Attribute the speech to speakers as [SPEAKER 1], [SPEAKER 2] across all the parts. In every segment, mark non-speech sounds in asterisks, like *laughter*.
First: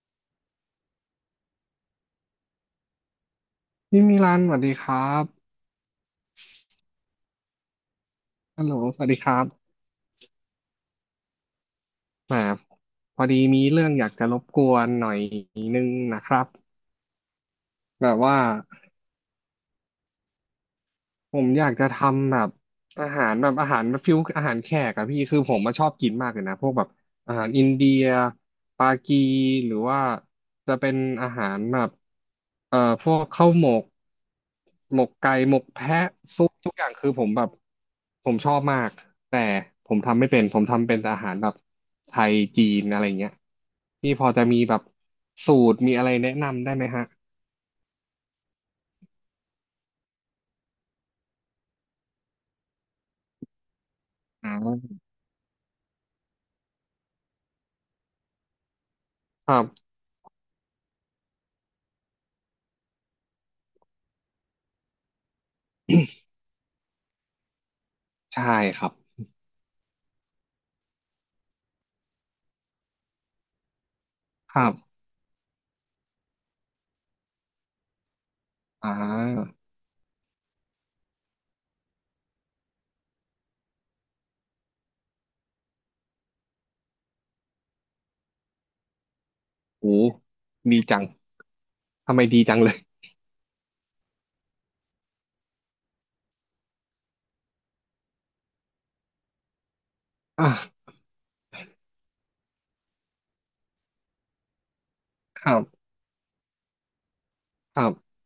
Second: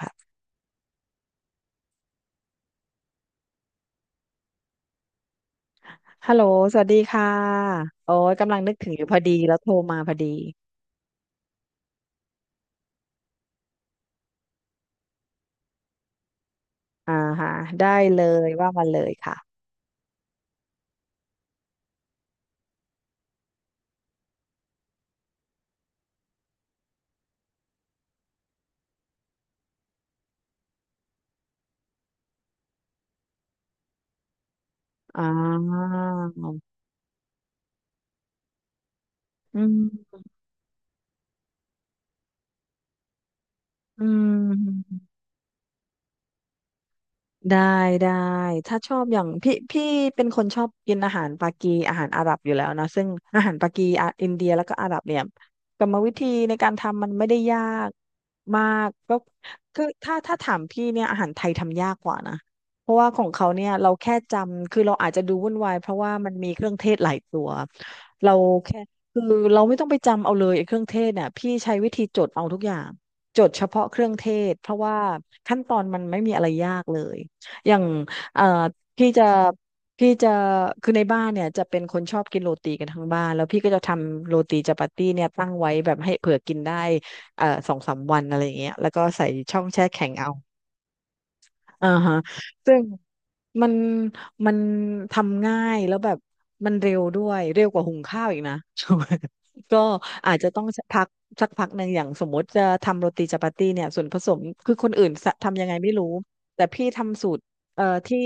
[SPEAKER 1] ค่ะ
[SPEAKER 2] พี่มิลันสวัสดีครับ
[SPEAKER 1] ฮัลโหลสวัสดีค่ะโอ้ยกำลัง
[SPEAKER 2] ฮัล
[SPEAKER 1] นึ
[SPEAKER 2] โหล
[SPEAKER 1] กถึง
[SPEAKER 2] ส
[SPEAKER 1] อยู่
[SPEAKER 2] วัส
[SPEAKER 1] พ
[SPEAKER 2] ดี
[SPEAKER 1] อ
[SPEAKER 2] ค
[SPEAKER 1] ดี
[SPEAKER 2] รั
[SPEAKER 1] แล้วโทร
[SPEAKER 2] บ
[SPEAKER 1] มาพอดี
[SPEAKER 2] แหมพอดีมีเรื่องอยากจะรบกวนหน่อยครับ
[SPEAKER 1] อ่าฮะได้
[SPEAKER 2] แบบ
[SPEAKER 1] เล
[SPEAKER 2] ว่า
[SPEAKER 1] ยว่ามาเลยค่ะ
[SPEAKER 2] ผมอยากจะทำแบบอาหารแบบอาหารฟิวอาหารแขกอะพี่คือผมมาชอบกินมากเลยนะพวกแบบอาหารอินเดียปากีหรือว่าจะเป็นอาหารแบบเอ่อพวกข้าวหมกหมก
[SPEAKER 1] อ่
[SPEAKER 2] ไก่หมก
[SPEAKER 1] า
[SPEAKER 2] แพะซุปทุกอย่างคือผมแบบผมชอบมากแต่
[SPEAKER 1] อื
[SPEAKER 2] ผมทำ
[SPEAKER 1] ม
[SPEAKER 2] ไม่เป็นผมทำเป็นแต่อาหารแบบไทยจีนอะไรเงี้ย
[SPEAKER 1] อื
[SPEAKER 2] พี่พอจะมีแบบ
[SPEAKER 1] ม
[SPEAKER 2] สูตรมีอะไรแนะนำได้ไหมฮะ
[SPEAKER 1] ได้ได้ถ้าชอบอย่างพี่เป็นคนชอบกินอาหารปากีอาหารอาหรับอยู่แล้วนะซึ่งอาหารปากีอะอินเดี
[SPEAKER 2] อ
[SPEAKER 1] ยแล้วก็อาห
[SPEAKER 2] ่า
[SPEAKER 1] รับเนี่ยกรรมวิธีในการทำมันไม่ได้ยากมากก็
[SPEAKER 2] ครั
[SPEAKER 1] คือ
[SPEAKER 2] บ
[SPEAKER 1] ถ้าถามพี่เนี่ยอาหารไทยทำยากกว่านะเพราะว่าของเขาเนี่ยเราแค่จำคือเราอาจจะดูวุ่นวายเพราะว่ามันมีเครื่องเทศหลายตัวเรา
[SPEAKER 2] ใช่
[SPEAKER 1] แค่
[SPEAKER 2] ครับ
[SPEAKER 1] คือเราไม่ต้องไปจำเอาเลยไอ้เครื่องเทศเนี่ยพี่ใช้วิธีจดเอาทุกอย่างจดเฉพาะเครื่องเทศ
[SPEAKER 2] ค
[SPEAKER 1] เพ
[SPEAKER 2] รั
[SPEAKER 1] ราะ
[SPEAKER 2] บ
[SPEAKER 1] ว่าขั้นตอนมันไม่มีอะไรยากเลย อย่างเอ่อ
[SPEAKER 2] อ่
[SPEAKER 1] พี่จะ
[SPEAKER 2] า
[SPEAKER 1] พี่จะคือในบ้านเนี่ยจะเป็นคนชอบกินโรตีกันทั้งบ้าน แล้วพี่ก็จะทำโรตีจาปาตี้เนี่ยตั้งไว้แบบให้เผื่อกินได้สองสามวันอะไรอย่างเงี้ยแล้วก็ใส่ช่องแช่
[SPEAKER 2] โอ้
[SPEAKER 1] แข็งเอา
[SPEAKER 2] ดีจัง
[SPEAKER 1] อ่า
[SPEAKER 2] ทำ
[SPEAKER 1] ฮะ
[SPEAKER 2] ไมดีจังเล
[SPEAKER 1] ซึ่
[SPEAKER 2] ย
[SPEAKER 1] งมันมันทำง่ายแล้วแบบมันเร็วด้วยเร็วกว่าหุงข้าวอีกนะ *laughs* ก็อาจจะต้องสัก
[SPEAKER 2] อ่ะ
[SPEAKER 1] พักสักพักหนึ่งอย่างสมมติจะทำโรตีจัปาตี้เนี่ยส่วนผสมคือคนอื่นสะ
[SPEAKER 2] ครั
[SPEAKER 1] ทำยังไง
[SPEAKER 2] บ
[SPEAKER 1] ไม่รู้แต่พี่ทำสูตร
[SPEAKER 2] ครับ
[SPEAKER 1] ที่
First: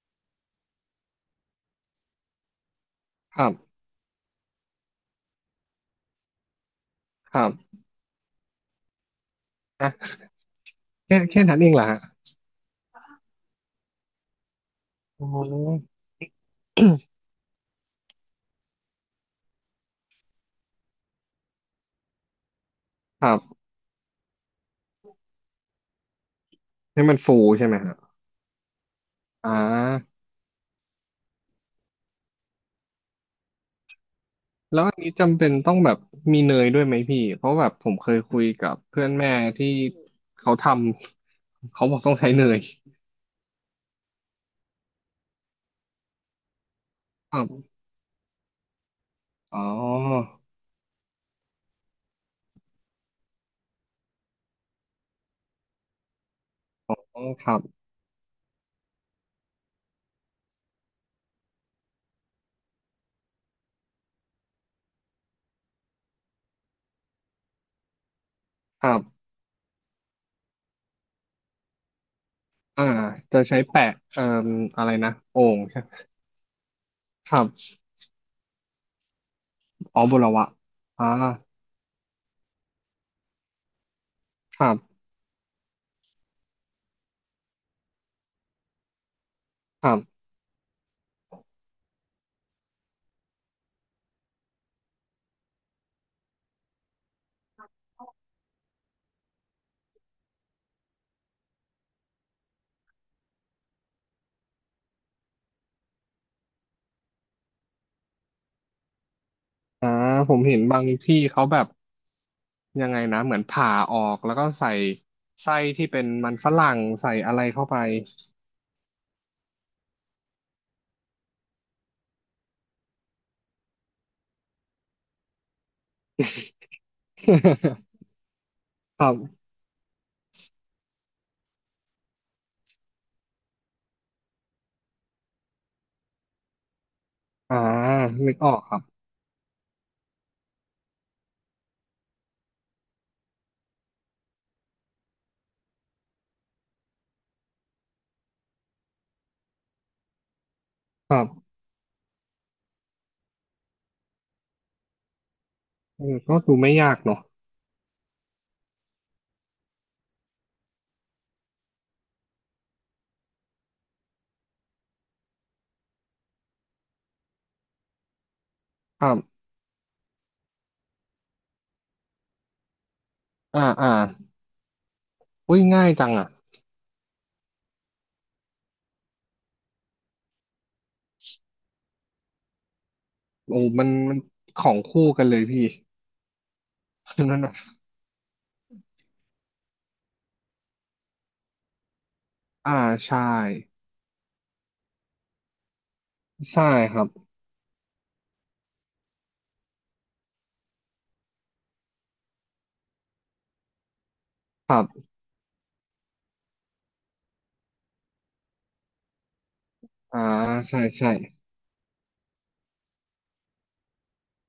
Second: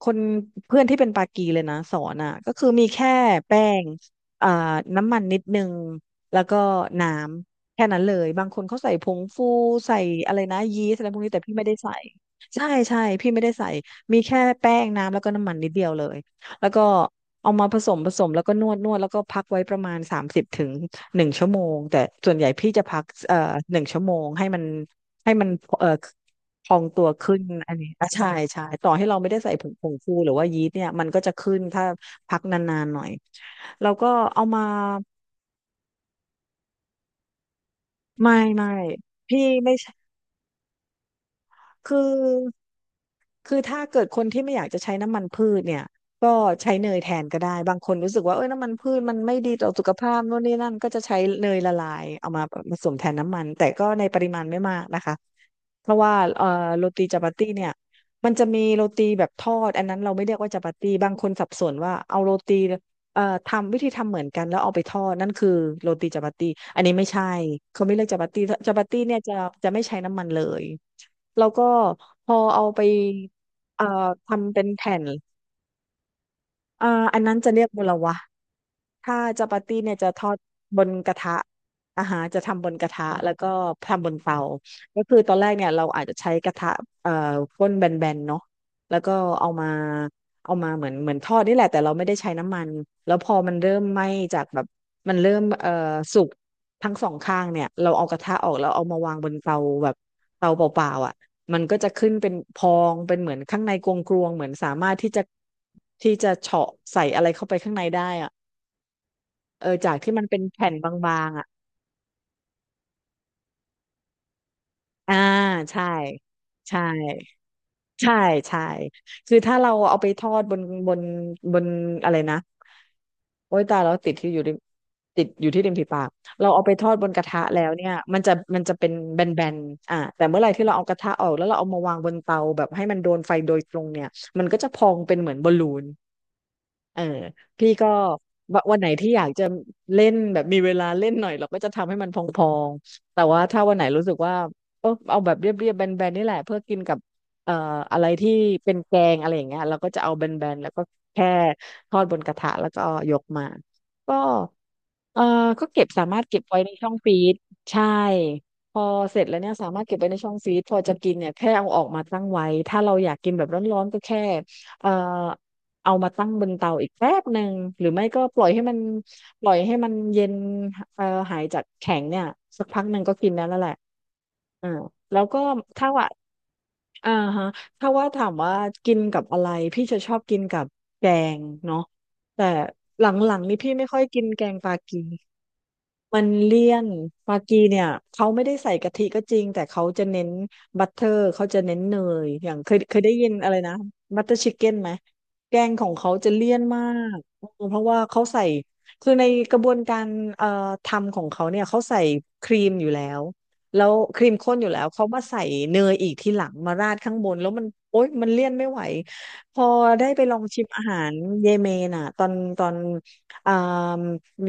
[SPEAKER 1] คนเพื่อนที่เป็นปากีเลยนะสอนอ่ะก็คือมีแค่
[SPEAKER 2] ครั
[SPEAKER 1] แป้
[SPEAKER 2] บ
[SPEAKER 1] งอ่าน้ำมันนิดนึงแล้วก็น้
[SPEAKER 2] ครั
[SPEAKER 1] ำ
[SPEAKER 2] บ
[SPEAKER 1] แค่นั้นเลยบางคนเขาใส่ผงฟูใส่
[SPEAKER 2] อ่ะ
[SPEAKER 1] อะไรนะยีสต์อะไรพ
[SPEAKER 2] แค่
[SPEAKER 1] วกนี้แต่
[SPEAKER 2] แค่
[SPEAKER 1] พี่
[SPEAKER 2] นั้น
[SPEAKER 1] ไม่
[SPEAKER 2] เอง
[SPEAKER 1] ได้
[SPEAKER 2] เหรอ
[SPEAKER 1] ใส่
[SPEAKER 2] ฮะ
[SPEAKER 1] ใช่ใช่พี่ไม่ได้ใส่มีแค่แป้งน้ำแล้ว
[SPEAKER 2] อ๋
[SPEAKER 1] ก็
[SPEAKER 2] อ
[SPEAKER 1] น้ำมันนิดเดียวเลยแล้วก็
[SPEAKER 2] *coughs*
[SPEAKER 1] เอามาผสมผสมแล้วก็นวดนวดแล้วก็พักไว้ประมาณ30ถึงหนึ่งชั่วโมงแต่ส่วนใหญ่พี่จะพัก
[SPEAKER 2] ครับ
[SPEAKER 1] หนึ่งชั่วโมงให้มันเอ่อพอง
[SPEAKER 2] ให้
[SPEAKER 1] ตัว
[SPEAKER 2] มัน
[SPEAKER 1] ขึ้
[SPEAKER 2] ฟู
[SPEAKER 1] น
[SPEAKER 2] ใช่
[SPEAKER 1] อั
[SPEAKER 2] ไหม
[SPEAKER 1] นนี้
[SPEAKER 2] ฮะ
[SPEAKER 1] อ่ะใช่ใช่ต่อให้เราไม่ได้
[SPEAKER 2] อ่
[SPEAKER 1] ใส่ผงฟู
[SPEAKER 2] า
[SPEAKER 1] หรือว่ายีสต์เนี่ยมันก็จะขึ้นถ้าพักนานๆหน่อยแล้วก็เอามา
[SPEAKER 2] แล้วอันนี้จำเป็นต้องแบบมีเนยด้วยไหมพี่เพราะแบบผมเคย
[SPEAKER 1] ไม่
[SPEAKER 2] คุย
[SPEAKER 1] ไม่
[SPEAKER 2] กับเพื่อนแม่
[SPEAKER 1] พี่
[SPEAKER 2] ที่
[SPEAKER 1] ไม่
[SPEAKER 2] เขาทำเขาบ
[SPEAKER 1] คือ
[SPEAKER 2] อกต้องใช้เนย
[SPEAKER 1] คือถ้าเกิดคนที่ไม่อยากจะใช้น้ำมันพืชเนี่ยก็ใช้เนยแทน
[SPEAKER 2] ค
[SPEAKER 1] ก็
[SPEAKER 2] รั
[SPEAKER 1] ได้
[SPEAKER 2] บ
[SPEAKER 1] บางคนรู้สึกว่าเอ้ยน้ำมันพืชมันไม่ดี
[SPEAKER 2] อ๋อ
[SPEAKER 1] ต่อสุขภาพโน่นนี่นั่นก็จะใช้เนยละลายเอามาผสมแทนน้ำมันแต่ก็ในปริมาณไม่มากนะคะเพราะว่าโร
[SPEAKER 2] อ๋อ
[SPEAKER 1] ตีจัปา
[SPEAKER 2] ค
[SPEAKER 1] ตี้
[SPEAKER 2] รับ
[SPEAKER 1] เนี่ยมันจะมีโรตีแบบทอดอันนั้นเราไม่เรียกว่าจัปาตี้บางคนสับสนว่าเอาโรตีทำวิธีทำเหมือนกันแล้วเอาไปทอดนั่นคือโรตีจัปาตี้อันนี้ไม่ใช่เขาไม่เรียกจัปาตี้จัปา
[SPEAKER 2] ครั
[SPEAKER 1] ตี้เนี่ย
[SPEAKER 2] บ
[SPEAKER 1] จะไม่ใช้น้ำมันเลย แล้วก็พอเอาไป
[SPEAKER 2] อ่าจะใช้
[SPEAKER 1] เอ่
[SPEAKER 2] แปะ
[SPEAKER 1] อ
[SPEAKER 2] เอ่อ
[SPEAKER 1] ทำเป็น
[SPEAKER 2] อะไร
[SPEAKER 1] แผ่น
[SPEAKER 2] นะโอ่งใช่
[SPEAKER 1] อ่าอัน
[SPEAKER 2] ค
[SPEAKER 1] นั้น
[SPEAKER 2] รับ
[SPEAKER 1] จะเรียกมลวะ ถ้าจาปาตี้เนี่ย
[SPEAKER 2] อ๋อ
[SPEAKER 1] จะ
[SPEAKER 2] บุ
[SPEAKER 1] ท
[SPEAKER 2] ร
[SPEAKER 1] อด
[SPEAKER 2] วะ
[SPEAKER 1] บน
[SPEAKER 2] อ่า
[SPEAKER 1] กระทะอาหารจะทำบนกระทะแล้วก็ทำบนเตา
[SPEAKER 2] ครับ
[SPEAKER 1] ก็คือตอนแรกเนี่ยเราอาจจะใช้กระทะเอ่อก้นแบนๆเนาะแล้วก็เอามา
[SPEAKER 2] ครับ
[SPEAKER 1] เอามาเหมือนทอดนี่แหละแต่เราไม่ได้ใช้น้ำมันแล้วพอมันเริ่มไหม้จากแบบมันเริ่มสุกทั้งสองข้างเนี่ยเราเอากระทะออกแล้วเอามาวางบนเตาแบบเตาเปล่าๆอ่ะมันก็จะขึ้นเป็นพองเป็นเหมือนข้างในกลวงๆเหมือนสามารถที่จะเฉาะใส่อะไรเข้าไปข้างในได้อะ เออ
[SPEAKER 2] อ่า
[SPEAKER 1] จากที่มัน
[SPEAKER 2] ผ
[SPEAKER 1] เป็
[SPEAKER 2] ม
[SPEAKER 1] น
[SPEAKER 2] เห็น
[SPEAKER 1] แผ่น
[SPEAKER 2] บาง
[SPEAKER 1] บา
[SPEAKER 2] ที่
[SPEAKER 1] งๆ
[SPEAKER 2] เขา
[SPEAKER 1] อ่ะ
[SPEAKER 2] แบบยังไงนะเหมือนผ่าออกแล้วก็ใส่
[SPEAKER 1] อ่า
[SPEAKER 2] ไส้
[SPEAKER 1] ใช่
[SPEAKER 2] ที่เป็นมันฝรั่ง
[SPEAKER 1] ใช่
[SPEAKER 2] ใส่อะไรเข้าไป
[SPEAKER 1] ใช่ใช่คือถ้าเราเอาไปทอดบนบนอะไรนะโอ้ยตายแล้วติดที่อยู่ริมติดอยู่ที่ริมฝีปากเราเอาไปทอดบนกระทะแล้วเนี่ยมันจะเป็น
[SPEAKER 2] *laughs* ครั
[SPEAKER 1] แบ
[SPEAKER 2] บ
[SPEAKER 1] นๆอ่าแต่เมื่อไหร่ที่เราเอากระทะออกแล้วเราเอามาวางบนเตาแบบให้มันโดนไฟโดยตรงเนี่ยมันก็จะพองเป็นเหมือนบอลลูนเออ
[SPEAKER 2] อ่า
[SPEAKER 1] พี่ก็
[SPEAKER 2] นึกออ
[SPEAKER 1] วะ
[SPEAKER 2] กค
[SPEAKER 1] วั
[SPEAKER 2] รั
[SPEAKER 1] นไหน
[SPEAKER 2] บ
[SPEAKER 1] ที่อยากจะเล่น พองๆแต่ว่าถ้าวันไหนรู้สึกว่าเออเอาแบบเรียบๆแบนๆนี่แหละเพื่อกินกับเอ่ออะไรที่เป็นแกงอะไรอย่างเงี้ยเราก็จะเอาแบนๆแล้วก็
[SPEAKER 2] ครั
[SPEAKER 1] แค่
[SPEAKER 2] บ
[SPEAKER 1] ทอดบนกระทะแล้วก็ยกมาก็ เอ่อก็เก็บสา
[SPEAKER 2] เออ
[SPEAKER 1] มารถ
[SPEAKER 2] ก็
[SPEAKER 1] เก็บ
[SPEAKER 2] ดู
[SPEAKER 1] ไว้ใน
[SPEAKER 2] ไม่
[SPEAKER 1] ช่อ
[SPEAKER 2] ยา
[SPEAKER 1] ง
[SPEAKER 2] ก
[SPEAKER 1] ฟ
[SPEAKER 2] เน
[SPEAKER 1] รี
[SPEAKER 2] อะ
[SPEAKER 1] ซใช่พอเสร็จแล้วเนี่ยสามารถเก็บไว้ในช่องฟรีซพอจะกินเนี่ยแค่เอาออกมาตั้งไว้ ถ้าเราอยากกินแบบร้อนๆก็แค่เอ่อเอามาตั้งบนเตาอีกแป๊บหนึ่งหรือไม่ก็
[SPEAKER 2] ครั
[SPEAKER 1] ป
[SPEAKER 2] บ
[SPEAKER 1] ล่อยให้มันเย็นเอ่อหายจากแข็งเนี่ยสักพักหนึ่งก็กินได้แล้ว
[SPEAKER 2] อ่า
[SPEAKER 1] แหละ
[SPEAKER 2] อ่า
[SPEAKER 1] อ่าแล้วก็
[SPEAKER 2] อุ้ยง่า
[SPEAKER 1] ถ้า
[SPEAKER 2] ย
[SPEAKER 1] ว่า
[SPEAKER 2] จังอ่ะ
[SPEAKER 1] อ่าฮะถ้าว่าถามว่ากินกับอะไรพี่จะชอบกินกับแกงเนาะแต่หลังๆนี่
[SPEAKER 2] โอ้
[SPEAKER 1] พี่
[SPEAKER 2] มั
[SPEAKER 1] ไม่
[SPEAKER 2] น
[SPEAKER 1] ค่อย
[SPEAKER 2] มัน
[SPEAKER 1] กินแกง
[SPEAKER 2] ข
[SPEAKER 1] ป
[SPEAKER 2] อ
[SPEAKER 1] ลา
[SPEAKER 2] ง
[SPEAKER 1] กี
[SPEAKER 2] คู่กันเลยพี่
[SPEAKER 1] มันเลี่ยน
[SPEAKER 2] *laughs*
[SPEAKER 1] มา
[SPEAKER 2] นั่นน่ะ
[SPEAKER 1] กีเนี่ยเขาไม่ได้ใส่กะทิก็จริงแต่เขาจะเน้นบัตเตอร์เขาจะเน้นเนยอย่าง
[SPEAKER 2] อ่า
[SPEAKER 1] เคยได้
[SPEAKER 2] ใช่
[SPEAKER 1] ยินอะไรนะบัตเตอร์ชิคเก้นไหมแกงของเขาจะเลี่ยน
[SPEAKER 2] ใช่
[SPEAKER 1] มา
[SPEAKER 2] ครับ
[SPEAKER 1] กเออเพราะว่าเขาใส่คือในกระบวนการเอ่อทำของเขาเนี่ยเขาใส่ครีมอยู่แล้วแล้วครีมข้นอ
[SPEAKER 2] ค
[SPEAKER 1] ยู่แล้
[SPEAKER 2] รั
[SPEAKER 1] วเขา
[SPEAKER 2] บ
[SPEAKER 1] มาใส่เนยอีกทีหลังมาราดข้างบนแล้วมันโอ๊ยมันเลี่ยนไม่ไหวพอได้
[SPEAKER 2] อ่า
[SPEAKER 1] ไปลองชิม
[SPEAKER 2] ใช่
[SPEAKER 1] อาหา
[SPEAKER 2] ใช่
[SPEAKER 1] รเยเมนอ่ะตอน อ่าม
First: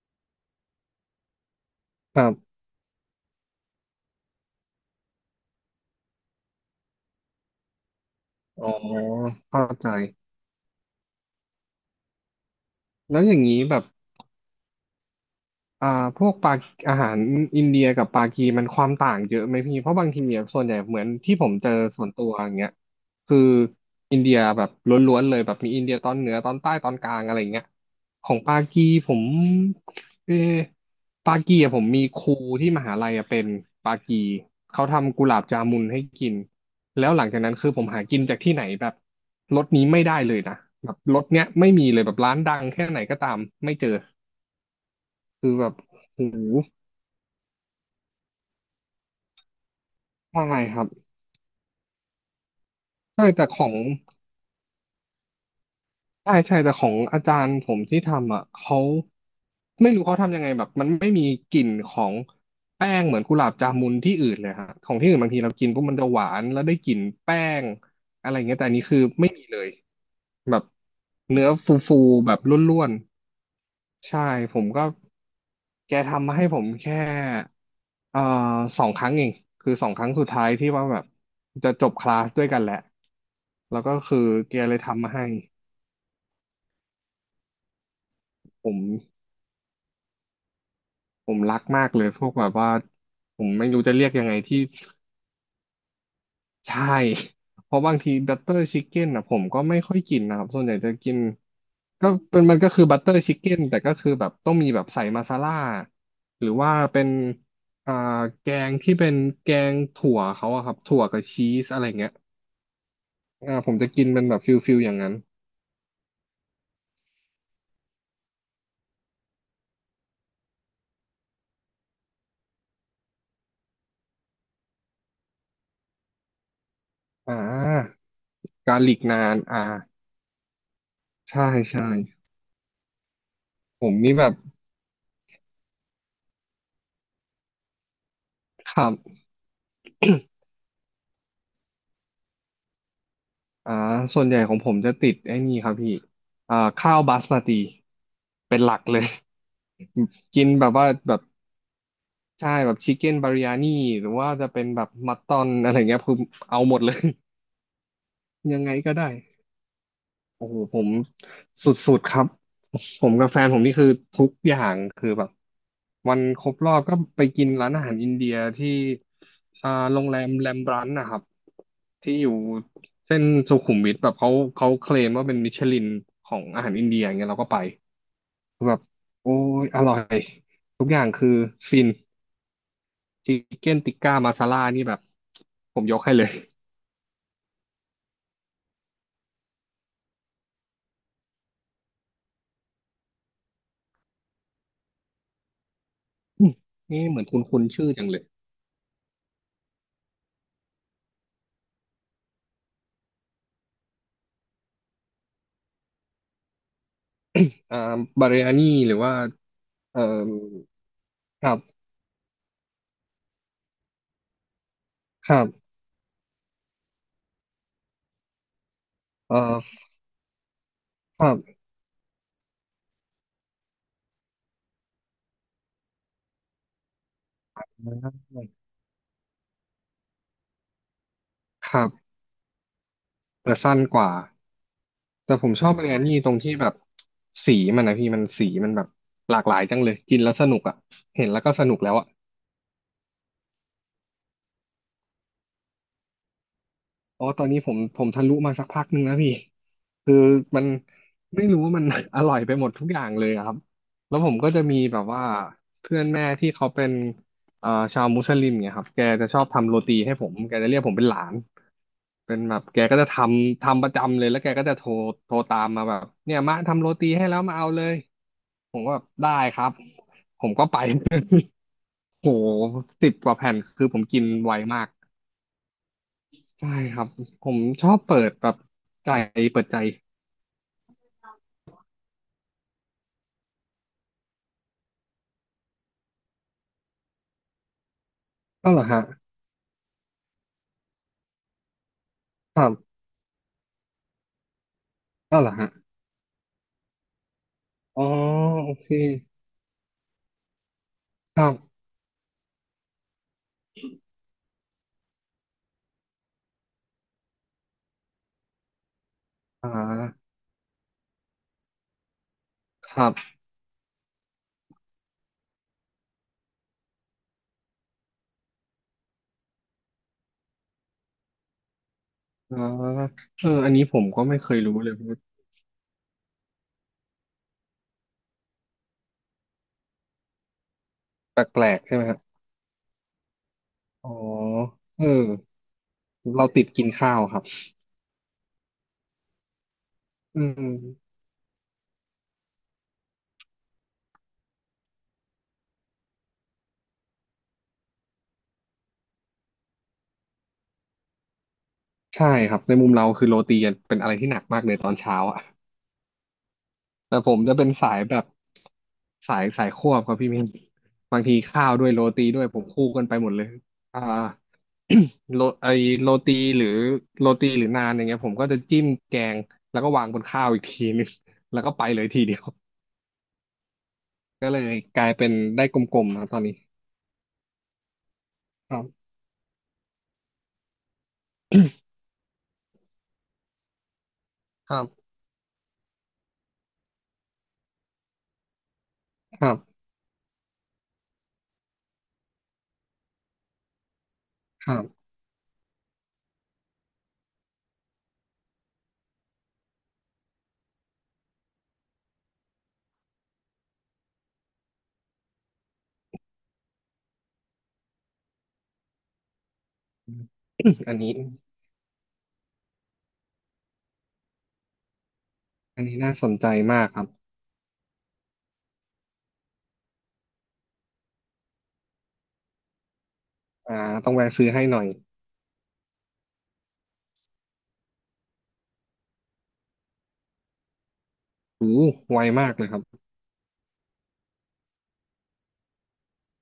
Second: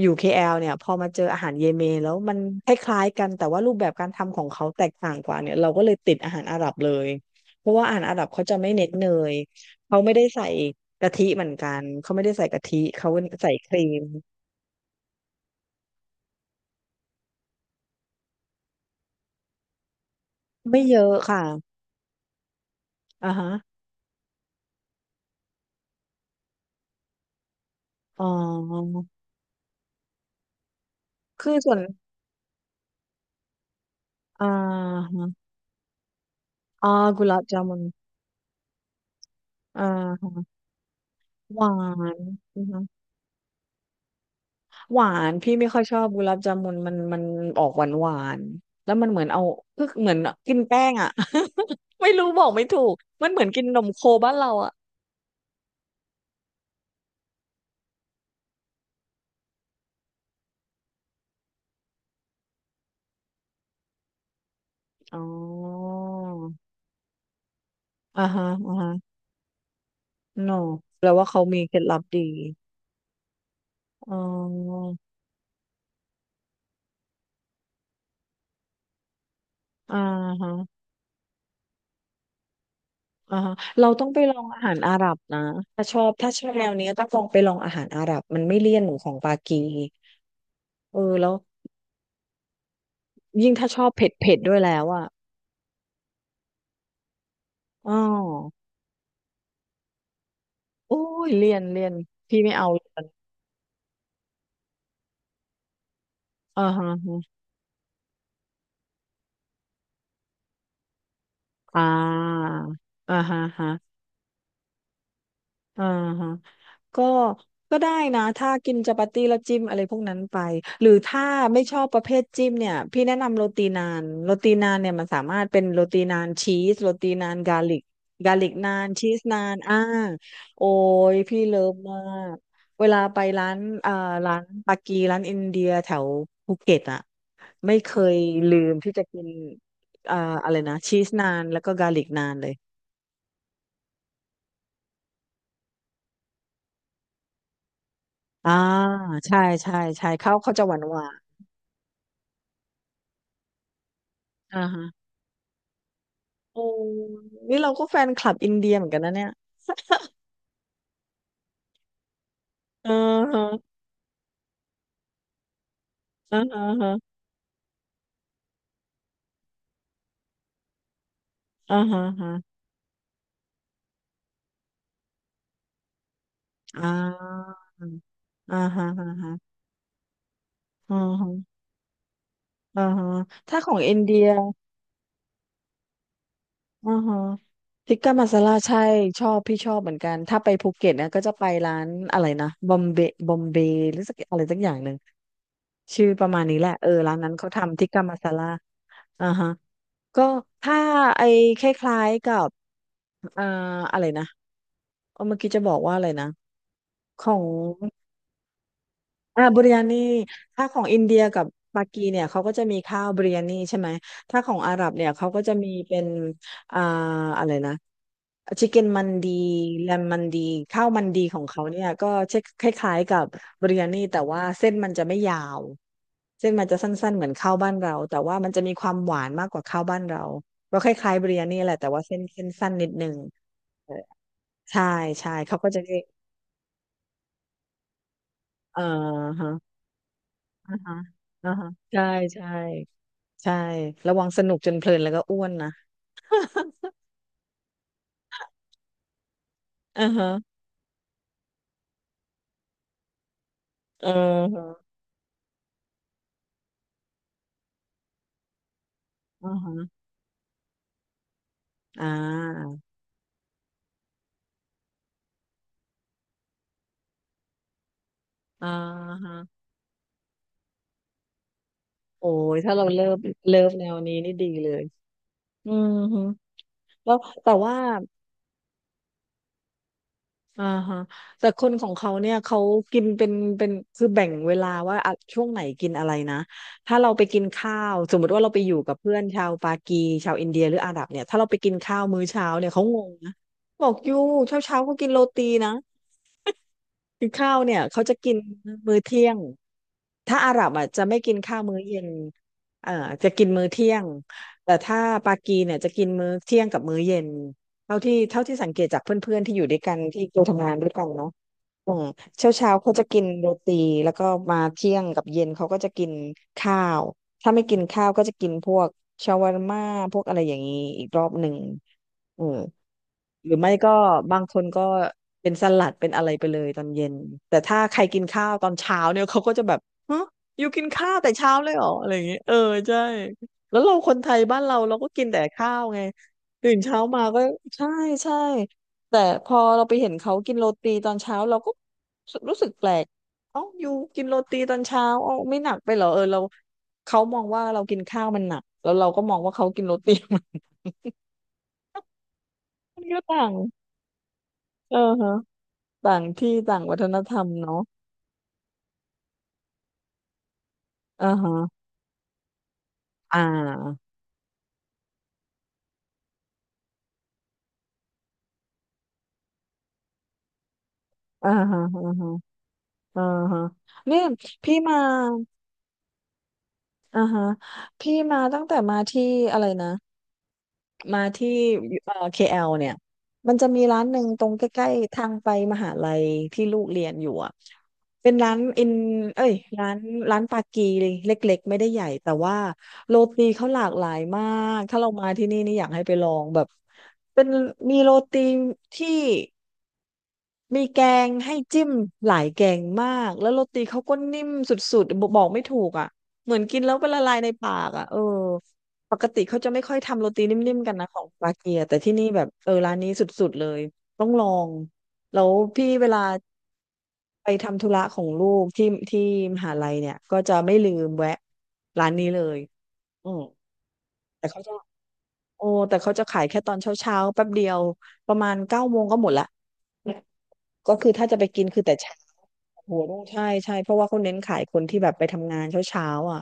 [SPEAKER 1] อยู่เคแอลเนี่ยพอมาเจออาหารเยเมนแล้ว
[SPEAKER 2] ครั
[SPEAKER 1] มัน
[SPEAKER 2] บ
[SPEAKER 1] คล้ายๆกันแต่ว่ารูปแบบการทำของเขาแตกต่างกว่าเนี่ยเราก็เลยติดอาหารอาหรับเลยเพราะว่าอาหารอาหรับเขาจะ
[SPEAKER 2] อ๋
[SPEAKER 1] ไม่
[SPEAKER 2] อ
[SPEAKER 1] เน้นเนย
[SPEAKER 2] เข้าใจ
[SPEAKER 1] เขาไม่ได้ใส่กะทิเหมือนกันเขาไม่ได้ใส่กะทิเขา
[SPEAKER 2] แล้วอย่าง
[SPEAKER 1] ใส่
[SPEAKER 2] นี้
[SPEAKER 1] ค
[SPEAKER 2] แบ
[SPEAKER 1] รี
[SPEAKER 2] บ
[SPEAKER 1] ม
[SPEAKER 2] อ่าพวกปาอาหารอินเดียกับปากีมันความต่างเยอะไหมพี่เพราะบางทีเนี่ยส่วนใหญ่
[SPEAKER 1] ไม่เย
[SPEAKER 2] เหมือน
[SPEAKER 1] อะ
[SPEAKER 2] ที่
[SPEAKER 1] ค่ะ
[SPEAKER 2] ผมเจอส่วนตัวอย่างเงี้ย
[SPEAKER 1] อ่า
[SPEAKER 2] คือ
[SPEAKER 1] ฮะ
[SPEAKER 2] อินเดียแบบล้วนๆเลยแบบมีอินเดียตอนเหนือตอนใต้ตอนกลางอะไรเงี้ย
[SPEAKER 1] อ๋อ
[SPEAKER 2] ของปากีผมเออปา
[SPEAKER 1] คื
[SPEAKER 2] กี
[SPEAKER 1] อส่
[SPEAKER 2] อะ
[SPEAKER 1] ว
[SPEAKER 2] ผ
[SPEAKER 1] น
[SPEAKER 2] มมีครูที่มหาลัยอะเป็นปากี
[SPEAKER 1] อ่า
[SPEAKER 2] เขาทำกุหลา
[SPEAKER 1] ฮะ
[SPEAKER 2] บจามุนให้กิน
[SPEAKER 1] อ๋อ
[SPEAKER 2] แล้วห
[SPEAKER 1] กุ
[SPEAKER 2] ลัง
[SPEAKER 1] หลา
[SPEAKER 2] จาก
[SPEAKER 1] บ
[SPEAKER 2] นั้น
[SPEAKER 1] จา
[SPEAKER 2] คือ
[SPEAKER 1] มุ
[SPEAKER 2] ผ
[SPEAKER 1] น
[SPEAKER 2] มหากินจากที่ไหนแบบรส
[SPEAKER 1] อ
[SPEAKER 2] นี้ไม่ได้
[SPEAKER 1] ่า
[SPEAKER 2] เลยนะแบบรสเนี้ย
[SPEAKER 1] ห
[SPEAKER 2] ไม่
[SPEAKER 1] วา
[SPEAKER 2] มีเลยแบบ
[SPEAKER 1] น
[SPEAKER 2] ร้านดังแค่ไหนก็ตามไม่เจอ
[SPEAKER 1] หวาน
[SPEAKER 2] คื
[SPEAKER 1] พี่
[SPEAKER 2] อแบ
[SPEAKER 1] ไม่
[SPEAKER 2] บ
[SPEAKER 1] ค่อยชอบ
[SPEAKER 2] โห
[SPEAKER 1] กุหลาบจามุนมันมันออกหวานหวานแล้วมันเหมือนเอาคือเหมือน
[SPEAKER 2] ใช่
[SPEAKER 1] กิน
[SPEAKER 2] ค
[SPEAKER 1] แป้
[SPEAKER 2] รับ
[SPEAKER 1] งอ่ะ *laughs* ไม่รู้บอกไม่ถูก
[SPEAKER 2] ใช่
[SPEAKER 1] มันเหมื
[SPEAKER 2] แต่
[SPEAKER 1] อน
[SPEAKER 2] ข
[SPEAKER 1] กิ
[SPEAKER 2] อ
[SPEAKER 1] น
[SPEAKER 2] ง
[SPEAKER 1] นมโคบ้านเราอ่ะ
[SPEAKER 2] ใช่ใช่แต่ของอาจารย์ผมที่ทำอ่ะเขาไม่รู้เขาทำยังไงแบบมันไม่มีกลิ่นของแป้งเหมือนกุหลาบจามุนที่อื่นเลยฮะของที่
[SPEAKER 1] อ๋
[SPEAKER 2] อื่นบางทีเรากินปุ๊บ
[SPEAKER 1] อ
[SPEAKER 2] มันจะหวานแล้วได้กลิ่นแป้ง
[SPEAKER 1] อ่า
[SPEAKER 2] อะไร
[SPEAKER 1] ฮะ
[SPEAKER 2] เงี้ยแต่อั
[SPEAKER 1] อ่า
[SPEAKER 2] นนี้
[SPEAKER 1] ฮะ
[SPEAKER 2] คือไม่มีเลย
[SPEAKER 1] no
[SPEAKER 2] แบบ
[SPEAKER 1] แปลว่าเขา
[SPEAKER 2] เนื้อ
[SPEAKER 1] มี
[SPEAKER 2] ฟ
[SPEAKER 1] เคล็ดลั
[SPEAKER 2] ู
[SPEAKER 1] บดี
[SPEAKER 2] ๆแบบร่วนๆ
[SPEAKER 1] อ๋อ
[SPEAKER 2] ใช่ผมก็แกทำมาให้ผมแค่ เอ่อสองครั้งเองคือสอง
[SPEAKER 1] อ่า
[SPEAKER 2] ครั้งสุดท้ายที่
[SPEAKER 1] ฮะ
[SPEAKER 2] ว่าแบบจะจบคลาสด้วยกันแหละ
[SPEAKER 1] อ่าฮะ
[SPEAKER 2] แล้ว
[SPEAKER 1] เรา
[SPEAKER 2] ก็
[SPEAKER 1] ต้อง
[SPEAKER 2] คื
[SPEAKER 1] ไป
[SPEAKER 2] อ
[SPEAKER 1] ลอง
[SPEAKER 2] แก
[SPEAKER 1] อาหา
[SPEAKER 2] เล
[SPEAKER 1] ร
[SPEAKER 2] ย
[SPEAKER 1] อาห
[SPEAKER 2] ทำ
[SPEAKER 1] รั
[SPEAKER 2] มา
[SPEAKER 1] บ
[SPEAKER 2] ให้
[SPEAKER 1] นะถ้าชอบแนวนี้ต้องลองไปลองอาหารอาหรับมันไม่
[SPEAKER 2] ผ
[SPEAKER 1] เลี่ยนเหมือนของ
[SPEAKER 2] ม
[SPEAKER 1] ปากีเออแล้
[SPEAKER 2] ผ
[SPEAKER 1] ว
[SPEAKER 2] มรักมากเลยพวกแบบว่าผม
[SPEAKER 1] ยิ่ง
[SPEAKER 2] ไม่
[SPEAKER 1] ถ้าช
[SPEAKER 2] รู้
[SPEAKER 1] อบ
[SPEAKER 2] จะเรี
[SPEAKER 1] เผ็
[SPEAKER 2] ย
[SPEAKER 1] ด
[SPEAKER 2] กยัง
[SPEAKER 1] เผ็
[SPEAKER 2] ไง
[SPEAKER 1] ดด้ว
[SPEAKER 2] ที่
[SPEAKER 1] ยแล้วอ่ะ
[SPEAKER 2] ใช่ *laughs* เพราะ
[SPEAKER 1] อ๋อ
[SPEAKER 2] บางทีบัตเตอร์ชิคเก้นอ่ะผมก็ไม่ค่อยกินนะครับส่วนใหญ่จะ
[SPEAKER 1] โอ้
[SPEAKER 2] กิน
[SPEAKER 1] ยเรียน
[SPEAKER 2] ก็เป็
[SPEAKER 1] พี่
[SPEAKER 2] น
[SPEAKER 1] ไม่
[SPEAKER 2] มัน
[SPEAKER 1] เอา
[SPEAKER 2] ก็คือ
[SPEAKER 1] เรี
[SPEAKER 2] บั
[SPEAKER 1] ย
[SPEAKER 2] ต
[SPEAKER 1] น
[SPEAKER 2] เตอร์ชิคเก้นแต่ก็คือแบบต้องมีแบบใส่มาซาล่าหรือ
[SPEAKER 1] อ่า
[SPEAKER 2] ว่า
[SPEAKER 1] ฮะ
[SPEAKER 2] เป็น
[SPEAKER 1] ฮะ
[SPEAKER 2] อ่าแกงที่เป็นแกงถั่วเขาอะครับถั่วกับชีสอะ
[SPEAKER 1] อ่
[SPEAKER 2] ไรเงี้ย
[SPEAKER 1] าอ่าฮะ
[SPEAKER 2] อ่า
[SPEAKER 1] ฮะ
[SPEAKER 2] ผมจะกินเป็นแบบฟิลฟิลอย่างนั้น
[SPEAKER 1] อ่าฮะ ก็ก็ได้นะ ถ้ากินจัปาตี้แล้วจิ้มอะไรพวกนั้นไป หรือถ้าไม่ชอบประเภทจิ้มเนี่ย พี่แนะนำโรตีนานเนี่ยมันสามารถเป็นโรตีนานชีสโรตีนา
[SPEAKER 2] อ่
[SPEAKER 1] นกาลิก
[SPEAKER 2] า
[SPEAKER 1] กาลิกนา
[SPEAKER 2] การ
[SPEAKER 1] น
[SPEAKER 2] หลีก
[SPEAKER 1] ชีส
[SPEAKER 2] นาน
[SPEAKER 1] นาน
[SPEAKER 2] อ่า
[SPEAKER 1] อ่าโอ้ยพี่
[SPEAKER 2] ใช่
[SPEAKER 1] เลิฟ
[SPEAKER 2] ใช่
[SPEAKER 1] มาก เวลาไปร้าน
[SPEAKER 2] ผ
[SPEAKER 1] อ่า
[SPEAKER 2] มนี่แบบ
[SPEAKER 1] ร้านปากีร้านอินเดียแถวภูเก็ตอะไม่เคยลื
[SPEAKER 2] ค
[SPEAKER 1] ม
[SPEAKER 2] รั
[SPEAKER 1] ที่
[SPEAKER 2] บ
[SPEAKER 1] จะกินอ่าอะไรนะชีสนานแล้วก็กาลิกนานเลย
[SPEAKER 2] อ่าส่วนใหญ่ของผมจะติดไอ้นี่ครับพี่อ่าข้าวบาสมาติ
[SPEAKER 1] อ่า
[SPEAKER 2] เป็นหลักเลย
[SPEAKER 1] ใช่ใช่ใช่เขา
[SPEAKER 2] *laughs* กิน
[SPEAKER 1] จะ
[SPEAKER 2] แบ
[SPEAKER 1] ห
[SPEAKER 2] บ
[SPEAKER 1] วาน
[SPEAKER 2] ว่า
[SPEAKER 1] หวา
[SPEAKER 2] แบ
[SPEAKER 1] น
[SPEAKER 2] บใช่แบบชิคเก้นบาริยานี่หรือว่าจะ
[SPEAKER 1] อ่า
[SPEAKER 2] เป็นแบ
[SPEAKER 1] ฮะ
[SPEAKER 2] บมัตตอนอะไรเงี้ยคือ
[SPEAKER 1] โอ้
[SPEAKER 2] เอาหมดเลย
[SPEAKER 1] นี่เราก็แฟนคลับอิ
[SPEAKER 2] *laughs*
[SPEAKER 1] น
[SPEAKER 2] ยัง
[SPEAKER 1] เดี
[SPEAKER 2] ไง
[SPEAKER 1] ยเหมือน
[SPEAKER 2] ก็
[SPEAKER 1] กัน
[SPEAKER 2] ได้
[SPEAKER 1] นะเนี่ย
[SPEAKER 2] โอ้โหผมสุดๆครับ
[SPEAKER 1] อ่า
[SPEAKER 2] ผมกับแฟนผมนี่
[SPEAKER 1] ฮะ
[SPEAKER 2] คือทุกอย่างคือแบบวัน
[SPEAKER 1] อ่า
[SPEAKER 2] ครบรอบ
[SPEAKER 1] ฮะ
[SPEAKER 2] ก็ไปกินร้านอาหารอินเดียที่อ่าโรงแรมแรมบรันนะครับ
[SPEAKER 1] อ่าฮะ
[SPEAKER 2] ที่
[SPEAKER 1] อ่า
[SPEAKER 2] อยู่
[SPEAKER 1] ฮะ
[SPEAKER 2] เส้นสุขุมวิทแบบเขาเขาเคลมว่าเป็นมิชลินของอาหารอิ
[SPEAKER 1] อ่
[SPEAKER 2] นเดียอย่างเงี้ยเราก็
[SPEAKER 1] า
[SPEAKER 2] ไป
[SPEAKER 1] อ่า
[SPEAKER 2] คือแบบ
[SPEAKER 1] ฮะอ่า
[SPEAKER 2] โอ้
[SPEAKER 1] ฮะ
[SPEAKER 2] ยอร่อยทุก
[SPEAKER 1] อ่า
[SPEAKER 2] อย่างคื
[SPEAKER 1] ฮะ
[SPEAKER 2] อฟิน
[SPEAKER 1] อ่าฮะ
[SPEAKER 2] ชิค
[SPEAKER 1] ถ้าขอ
[SPEAKER 2] เก้น
[SPEAKER 1] ง
[SPEAKER 2] ติ
[SPEAKER 1] อิ
[SPEAKER 2] ก
[SPEAKER 1] นเดี
[SPEAKER 2] ก้า
[SPEAKER 1] ย
[SPEAKER 2] มาซาล่านี่แบบผมยกให้เลย
[SPEAKER 1] อ่าฮะทิกกามาซาลาใช่ชอบพี่ชอบเหมือนกัน ถ้าไปภูเก็ตนะก็จะไปร้านอะไรนะบอมเบย์บอมเบย์หรือสักอะไรสักอย่างหนึ่งชื่อประมาณนี้แหละเออ
[SPEAKER 2] นี่
[SPEAKER 1] ร้า
[SPEAKER 2] เห
[SPEAKER 1] น
[SPEAKER 2] มือน
[SPEAKER 1] นั้น
[SPEAKER 2] ค
[SPEAKER 1] เขา
[SPEAKER 2] ุ้นๆ
[SPEAKER 1] ทำทิ
[SPEAKER 2] ชื่
[SPEAKER 1] ก
[SPEAKER 2] อ
[SPEAKER 1] กา
[SPEAKER 2] จัง
[SPEAKER 1] มา
[SPEAKER 2] เลย
[SPEAKER 1] ซาลาอ่าฮะ ก็ถ้าไอ้คล้ายๆกับอ่าอะไรนะเออเมื่อกี้จะบอกว่าอะไรนะของ
[SPEAKER 2] อ่าบาเรอานี่หรือว่า
[SPEAKER 1] อ่าบิริยานี
[SPEAKER 2] เอ่อ
[SPEAKER 1] ถ้าของอินเดียกับ
[SPEAKER 2] ครับ
[SPEAKER 1] ปากีเนี่ยเขาก็จะมีข้าวบิริยานีใช่ไหมถ้าของอาหรับเนี่ยเขา
[SPEAKER 2] ครั
[SPEAKER 1] ก็จะมี
[SPEAKER 2] บ
[SPEAKER 1] เป็นอ่าอะไรนะชิคเก้นมันดี
[SPEAKER 2] เอ่อ
[SPEAKER 1] แลมมันดีข้าวมันดี
[SPEAKER 2] ครั
[SPEAKER 1] ของ
[SPEAKER 2] บ
[SPEAKER 1] เขาเนี่ยก็เช่นคล้ายๆกับบิริยานีแต่ว่าเส้นมันจะไม่ยาวเส้นมันจะสั้นๆเหมือนข้าวบ้านเราแต่ว่ามันจะมีความหวานมากกว่าข้าวบ้านเราก็คล้ายๆบิริยานี
[SPEAKER 2] ค
[SPEAKER 1] แหละ
[SPEAKER 2] รั
[SPEAKER 1] แต่
[SPEAKER 2] บ
[SPEAKER 1] ว่าเส้นสั้นนิดนึง
[SPEAKER 2] แต่สั้น
[SPEAKER 1] เออ
[SPEAKER 2] กว่า
[SPEAKER 1] ใช่ใช่
[SPEAKER 2] แต่ผม
[SPEAKER 1] เขา
[SPEAKER 2] ช
[SPEAKER 1] ก็
[SPEAKER 2] อบ
[SPEAKER 1] จะ
[SPEAKER 2] มัน
[SPEAKER 1] เรี
[SPEAKER 2] งา
[SPEAKER 1] ย
[SPEAKER 2] น
[SPEAKER 1] ก
[SPEAKER 2] นี่ตรงที่แบบสีมันนะพี่มันสีมัน
[SPEAKER 1] เอ่อ
[SPEAKER 2] แบบหลาก
[SPEAKER 1] ฮะ
[SPEAKER 2] หลายจังเลยกินแล้วสนุก
[SPEAKER 1] อ่า
[SPEAKER 2] อ่ะ
[SPEAKER 1] ฮะ
[SPEAKER 2] เห็นแล้ว
[SPEAKER 1] อ่า
[SPEAKER 2] ก็ส
[SPEAKER 1] ฮะ
[SPEAKER 2] นุกแล้ว
[SPEAKER 1] ใช่
[SPEAKER 2] อ่ะ
[SPEAKER 1] ใช่ ใช่ระวังสนุกจนเพลินแล้วก็อ้วนนะ *laughs*
[SPEAKER 2] อ๋อตอนนี้ผมผมทะลุมาสักพักหนึ่งแล้วพี่
[SPEAKER 1] อือ
[SPEAKER 2] คือ
[SPEAKER 1] ฮะ
[SPEAKER 2] มันไม่รู้ว่ามัน *laughs* อร่อยไปหมดทุกอย่างเลยอะครับ
[SPEAKER 1] เออ
[SPEAKER 2] แล้วผมก็จะมี
[SPEAKER 1] ฮะ
[SPEAKER 2] แบบว่าเพื่อนแม่ที่เขาเป็นชาวมุสลิมเนี่ยครับแกจะชอบ
[SPEAKER 1] อือ
[SPEAKER 2] ทำ
[SPEAKER 1] ฮะ
[SPEAKER 2] โรตีให้ผมแกจะเรียกผมเป็นหลาน
[SPEAKER 1] อ่
[SPEAKER 2] เป็นแบบ
[SPEAKER 1] า
[SPEAKER 2] แกก็จะทำประจำเลยแล้วแกก็จะโทรตามมาแบบเนี่ยมาทำโรตีให้แล้วมาเอาเลย
[SPEAKER 1] อ่า
[SPEAKER 2] ผมก็แบบได้
[SPEAKER 1] ฮะ
[SPEAKER 2] ครับผมก็ไป *laughs*
[SPEAKER 1] โอ้
[SPEAKER 2] โโห
[SPEAKER 1] ยถ้าเราเลิ
[SPEAKER 2] สิบ
[SPEAKER 1] ฟ
[SPEAKER 2] กว่าแผ่น
[SPEAKER 1] แน
[SPEAKER 2] คือ
[SPEAKER 1] ว
[SPEAKER 2] ผม
[SPEAKER 1] นี้
[SPEAKER 2] กิน
[SPEAKER 1] นี่ดี
[SPEAKER 2] ไว
[SPEAKER 1] เลย
[SPEAKER 2] มาก
[SPEAKER 1] อืมฮึ
[SPEAKER 2] ใช่ครับ
[SPEAKER 1] แล้ว
[SPEAKER 2] ผ
[SPEAKER 1] แต่
[SPEAKER 2] ม
[SPEAKER 1] ว่า
[SPEAKER 2] ชอบเปิดแบบใจเปิดใจ
[SPEAKER 1] อ่าฮะแต่คนของเขาเนี่ยเขากินเป็นคือแบ่งเวลาว่าอ่ะช่วงไหนกินอะไรนะถ้าเราไปกินข้าวสมมติว่าเราไปอ
[SPEAKER 2] ก็
[SPEAKER 1] ยู่
[SPEAKER 2] เหรอ
[SPEAKER 1] กับ
[SPEAKER 2] ฮะ
[SPEAKER 1] เพื่อนชาวปากีชาวอินเดียหรืออาหรับเนี่ยถ้าเราไปกินข้าวมื้อเช้า
[SPEAKER 2] ครั
[SPEAKER 1] เนี่ยเขาง
[SPEAKER 2] บ
[SPEAKER 1] งนะบอกอยู่เช้าเช้าก็กินโร
[SPEAKER 2] ก็
[SPEAKER 1] ตี
[SPEAKER 2] เหรอ
[SPEAKER 1] นะ
[SPEAKER 2] ฮะ
[SPEAKER 1] กินข้าวเนี่ย
[SPEAKER 2] อ๋
[SPEAKER 1] เขา
[SPEAKER 2] อ
[SPEAKER 1] จะกิน
[SPEAKER 2] โอเค
[SPEAKER 1] มื้อเที่ยง ถ้าอาหรับอ่ะจะไม่กิน
[SPEAKER 2] ครับ
[SPEAKER 1] ข้าวมื้อเย็นเอ่อจะกินมื้อเที่ยงแต่ถ้าปากีเนี่ยจะกินมื้อเที่ยงกับมื้อเย็นเท่าที่สังเกตจากเพื่อนๆที่อยู่
[SPEAKER 2] อ่
[SPEAKER 1] ด้วยกันที่
[SPEAKER 2] า
[SPEAKER 1] เคยทำงานด้วยกันเนาะ อืมเช้าเช้าเขา
[SPEAKER 2] ค
[SPEAKER 1] จะ
[SPEAKER 2] รับ
[SPEAKER 1] กินโรตีแล้วก็มาเที่ยงกับเย็นเขาก็จะกินข้าวถ้าไม่กินข้าวก็จะกินพวกชาวาร์ม่าพวกอะไรอย่างนี้อีกรอบหนึ่งอื
[SPEAKER 2] อ่า
[SPEAKER 1] ม
[SPEAKER 2] เอ
[SPEAKER 1] ห
[SPEAKER 2] อ
[SPEAKER 1] รือไม่
[SPEAKER 2] อันนี้
[SPEAKER 1] ก็
[SPEAKER 2] ผมก็ไม่
[SPEAKER 1] บาง
[SPEAKER 2] เค
[SPEAKER 1] ค
[SPEAKER 2] ย
[SPEAKER 1] น
[SPEAKER 2] รู้
[SPEAKER 1] ก็
[SPEAKER 2] เลย
[SPEAKER 1] เป็นสลัดเป็นอะไรไปเลยตอนเย็นแต่ถ้าใครกินข้าวตอนเช้าเนี่ยเขาก็จะแบบฮะอยู่กินข้าวแต่
[SPEAKER 2] แป
[SPEAKER 1] เช้า
[SPEAKER 2] ล
[SPEAKER 1] เลย
[SPEAKER 2] ก
[SPEAKER 1] เหร
[SPEAKER 2] ๆ
[SPEAKER 1] อ
[SPEAKER 2] ใช่ไหม
[SPEAKER 1] อะไรอ
[SPEAKER 2] ฮะ
[SPEAKER 1] ย่างเงี้ยเออใช่แล้วเรา
[SPEAKER 2] อ๋
[SPEAKER 1] ค
[SPEAKER 2] อ
[SPEAKER 1] นไทยบ้านเราเรา
[SPEAKER 2] เออ
[SPEAKER 1] ก็กินแต่ข้าวไง
[SPEAKER 2] เราติด
[SPEAKER 1] ตื่น
[SPEAKER 2] กิน
[SPEAKER 1] เช้า
[SPEAKER 2] ข้าว
[SPEAKER 1] มา
[SPEAKER 2] ค
[SPEAKER 1] ก็
[SPEAKER 2] รับ
[SPEAKER 1] ใช่ใช่ แต่พอเราไปเห็นเขา
[SPEAKER 2] อื
[SPEAKER 1] กินโรตีตอ
[SPEAKER 2] ม
[SPEAKER 1] นเช้าเราก็รู้สึกแปลกเอ้าอยู่กินโรตีตอนเช้าเอ้าไม่หนักไปเหรอเออเราเขามองว่าเรากินข้าวมันหนักแล้วเราก็มองว่าเขากินโรตี *laughs*
[SPEAKER 2] ใช่ครับในมุม
[SPEAKER 1] มั
[SPEAKER 2] เรา
[SPEAKER 1] นก็
[SPEAKER 2] คือโร
[SPEAKER 1] ต่าง
[SPEAKER 2] ตีเป็นอะไรที่หนักมากเลยตอ
[SPEAKER 1] เอ
[SPEAKER 2] น
[SPEAKER 1] อ
[SPEAKER 2] เช้า
[SPEAKER 1] ฮะ
[SPEAKER 2] อ่ะ
[SPEAKER 1] ต่างที่ต่างวัฒน
[SPEAKER 2] แต่
[SPEAKER 1] ธ
[SPEAKER 2] ผ
[SPEAKER 1] ร
[SPEAKER 2] ม
[SPEAKER 1] รม
[SPEAKER 2] จะเป็น
[SPEAKER 1] เนาะ
[SPEAKER 2] สายแบบสายควบครับพี่มินบาง
[SPEAKER 1] อ่า
[SPEAKER 2] ทีข้าว
[SPEAKER 1] ฮะ
[SPEAKER 2] ด้วยโรตีด้วยผมคู่กันไปหมด
[SPEAKER 1] อ่
[SPEAKER 2] เลยอ่า
[SPEAKER 1] า
[SPEAKER 2] *coughs* โรไอโรตีหรือโรตีหรือนานอย่างเงี้ยผมก็จะจิ้มแกงแล้วก็วางบนข้าวอีกทีนึง
[SPEAKER 1] อ่า
[SPEAKER 2] *laughs* แล้วก็
[SPEAKER 1] ฮะ
[SPEAKER 2] ไปเลย
[SPEAKER 1] อ่า
[SPEAKER 2] ที
[SPEAKER 1] ฮะ
[SPEAKER 2] เดียว
[SPEAKER 1] อ่าฮะเนี่ย
[SPEAKER 2] ก็เลย
[SPEAKER 1] พี่มา
[SPEAKER 2] กลายเป็นได้กลมๆนะตอนนี้
[SPEAKER 1] อ่าฮะพี่มาตั้ง
[SPEAKER 2] ค
[SPEAKER 1] แต่
[SPEAKER 2] รั
[SPEAKER 1] มา
[SPEAKER 2] บ
[SPEAKER 1] ที่อะไรนะ มาที่KL เนี่ยมันจะมีร้านหนึ่งตรงใก
[SPEAKER 2] ครั
[SPEAKER 1] ล้
[SPEAKER 2] บ
[SPEAKER 1] ๆทางไปมหาลัยที่ลูกเรียนอยู่อ่ะเป็นร้านอิน
[SPEAKER 2] ค
[SPEAKER 1] เอ้
[SPEAKER 2] รั
[SPEAKER 1] ย
[SPEAKER 2] บ
[SPEAKER 1] ร้านปากีเลยเล็กๆไม่ได้ใหญ่แต่ว่าโรตีเขาหลากหลายมา
[SPEAKER 2] ครั
[SPEAKER 1] กถ้าเรา
[SPEAKER 2] บ
[SPEAKER 1] มาที่นี่นี่อยากให้ไปลองแบบเป็นมีโรตีที่ มีแกงให้จิ้มหลายแกงมากแล้วโรตีเขาก็นิ่มสุดๆบอกไม่ถูกอ่ะเหมือนกินแล้วเป็นละลายในปากอ่ะเออปกติเขาจะไม่ค่อย
[SPEAKER 2] อื
[SPEAKER 1] ทำ
[SPEAKER 2] ม
[SPEAKER 1] โรตีนิ่มๆ
[SPEAKER 2] *coughs*
[SPEAKER 1] กั
[SPEAKER 2] อั
[SPEAKER 1] น
[SPEAKER 2] น
[SPEAKER 1] นะ
[SPEAKER 2] นี้
[SPEAKER 1] ของปาเกียแต่ที่นี่แบบเออร้านนี้สุดๆเลยต้องลองแล้ว
[SPEAKER 2] อัน
[SPEAKER 1] พี่
[SPEAKER 2] นี้
[SPEAKER 1] เว
[SPEAKER 2] น่า
[SPEAKER 1] ลา
[SPEAKER 2] สนใจมากครับ
[SPEAKER 1] ไปทำธุระของลูกที่มหาลัยเนี่ยก็จะไม่ลืมแวะร้านนี้เลยอืม
[SPEAKER 2] อ่าต้องแวะ
[SPEAKER 1] แต่
[SPEAKER 2] ซื้อ
[SPEAKER 1] เขา
[SPEAKER 2] ให้
[SPEAKER 1] จะ
[SPEAKER 2] หน่อย
[SPEAKER 1] โอ้แต่เขาจะขายแค่ตอนเช้าๆแป๊บเดียวประมาณเก้าโมงก็หมดละก็คือถ้าจะไปกิน
[SPEAKER 2] โอ้
[SPEAKER 1] คือแต่เช้า
[SPEAKER 2] ไวมากเลยครั
[SPEAKER 1] โห
[SPEAKER 2] บ
[SPEAKER 1] ใช่ใช่เพราะว่าเขาเน้นขายคนที่แบบไปทำงานเช้าเช้าอ่ะ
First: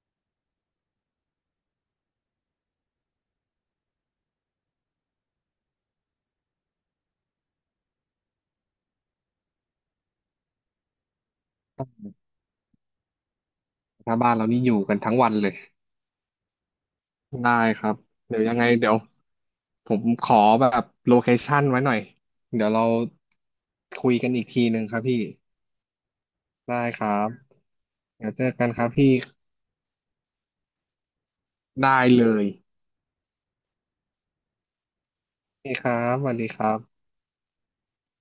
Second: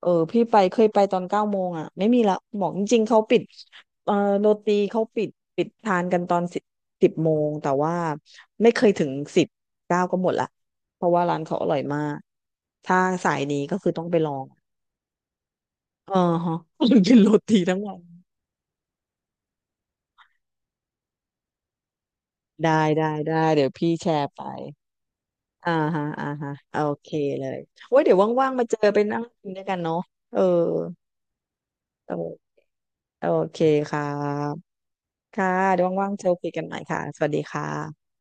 [SPEAKER 1] เออพี่ไปเคยไปตอนเก้าโมงอ่ะไม่มีละบอกจริงๆเขาปิดเออโรตีเขาปิดปิดทานกันตอนสิบโมงแต่ว่าไม่เคยถึงสิบเก้าก็หมดละเพราะว่าร้านเขาอร่อยมากถ้าสายนี้ก็คือต้อง
[SPEAKER 2] ห
[SPEAKER 1] ไป
[SPEAKER 2] น้า
[SPEAKER 1] ล
[SPEAKER 2] บ้า
[SPEAKER 1] อ
[SPEAKER 2] นเรา
[SPEAKER 1] ง
[SPEAKER 2] นี่อยู่กันทั้งวันเลย
[SPEAKER 1] เออฮะ *laughs* กินโร
[SPEAKER 2] ได้
[SPEAKER 1] ตีทั้ง
[SPEAKER 2] ครั
[SPEAKER 1] วั
[SPEAKER 2] บ
[SPEAKER 1] น
[SPEAKER 2] เดี๋ยวยังไงเดี๋ยวผมขอแบบโลเคชั่นไว้หน่อยเดี๋ยว
[SPEAKER 1] ได้
[SPEAKER 2] เรา
[SPEAKER 1] ได้ได้เดี๋ยวพี่แช
[SPEAKER 2] คุยกั
[SPEAKER 1] ร์
[SPEAKER 2] น
[SPEAKER 1] ไป
[SPEAKER 2] อีกทีหนึ่งครับพี่
[SPEAKER 1] อ่าฮะอ่าฮะโอ
[SPEAKER 2] ได้ค
[SPEAKER 1] เค
[SPEAKER 2] รับ
[SPEAKER 1] เลยโอ้ยเดี๋ยว
[SPEAKER 2] เดี๋ยวเจ
[SPEAKER 1] ว่า
[SPEAKER 2] อ
[SPEAKER 1] งๆมา
[SPEAKER 2] กัน
[SPEAKER 1] เจ
[SPEAKER 2] ค
[SPEAKER 1] อ
[SPEAKER 2] รับ
[SPEAKER 1] ไป
[SPEAKER 2] พี่
[SPEAKER 1] นั่งกินด้วยกันเนาะเออ
[SPEAKER 2] ได้
[SPEAKER 1] เออ
[SPEAKER 2] เลย
[SPEAKER 1] โอเคครับค่ะ
[SPEAKER 2] โอเค
[SPEAKER 1] เดี๋
[SPEAKER 2] ค
[SPEAKER 1] ยว
[SPEAKER 2] รั
[SPEAKER 1] ว่าง
[SPEAKER 2] บ
[SPEAKER 1] ๆเจ
[SPEAKER 2] ส
[SPEAKER 1] อ
[SPEAKER 2] วัสดี
[SPEAKER 1] คุย
[SPEAKER 2] ค
[SPEAKER 1] กัน
[SPEAKER 2] รั
[SPEAKER 1] ใหม่ค่ะ
[SPEAKER 2] บ
[SPEAKER 1] สวัสดีค่ะ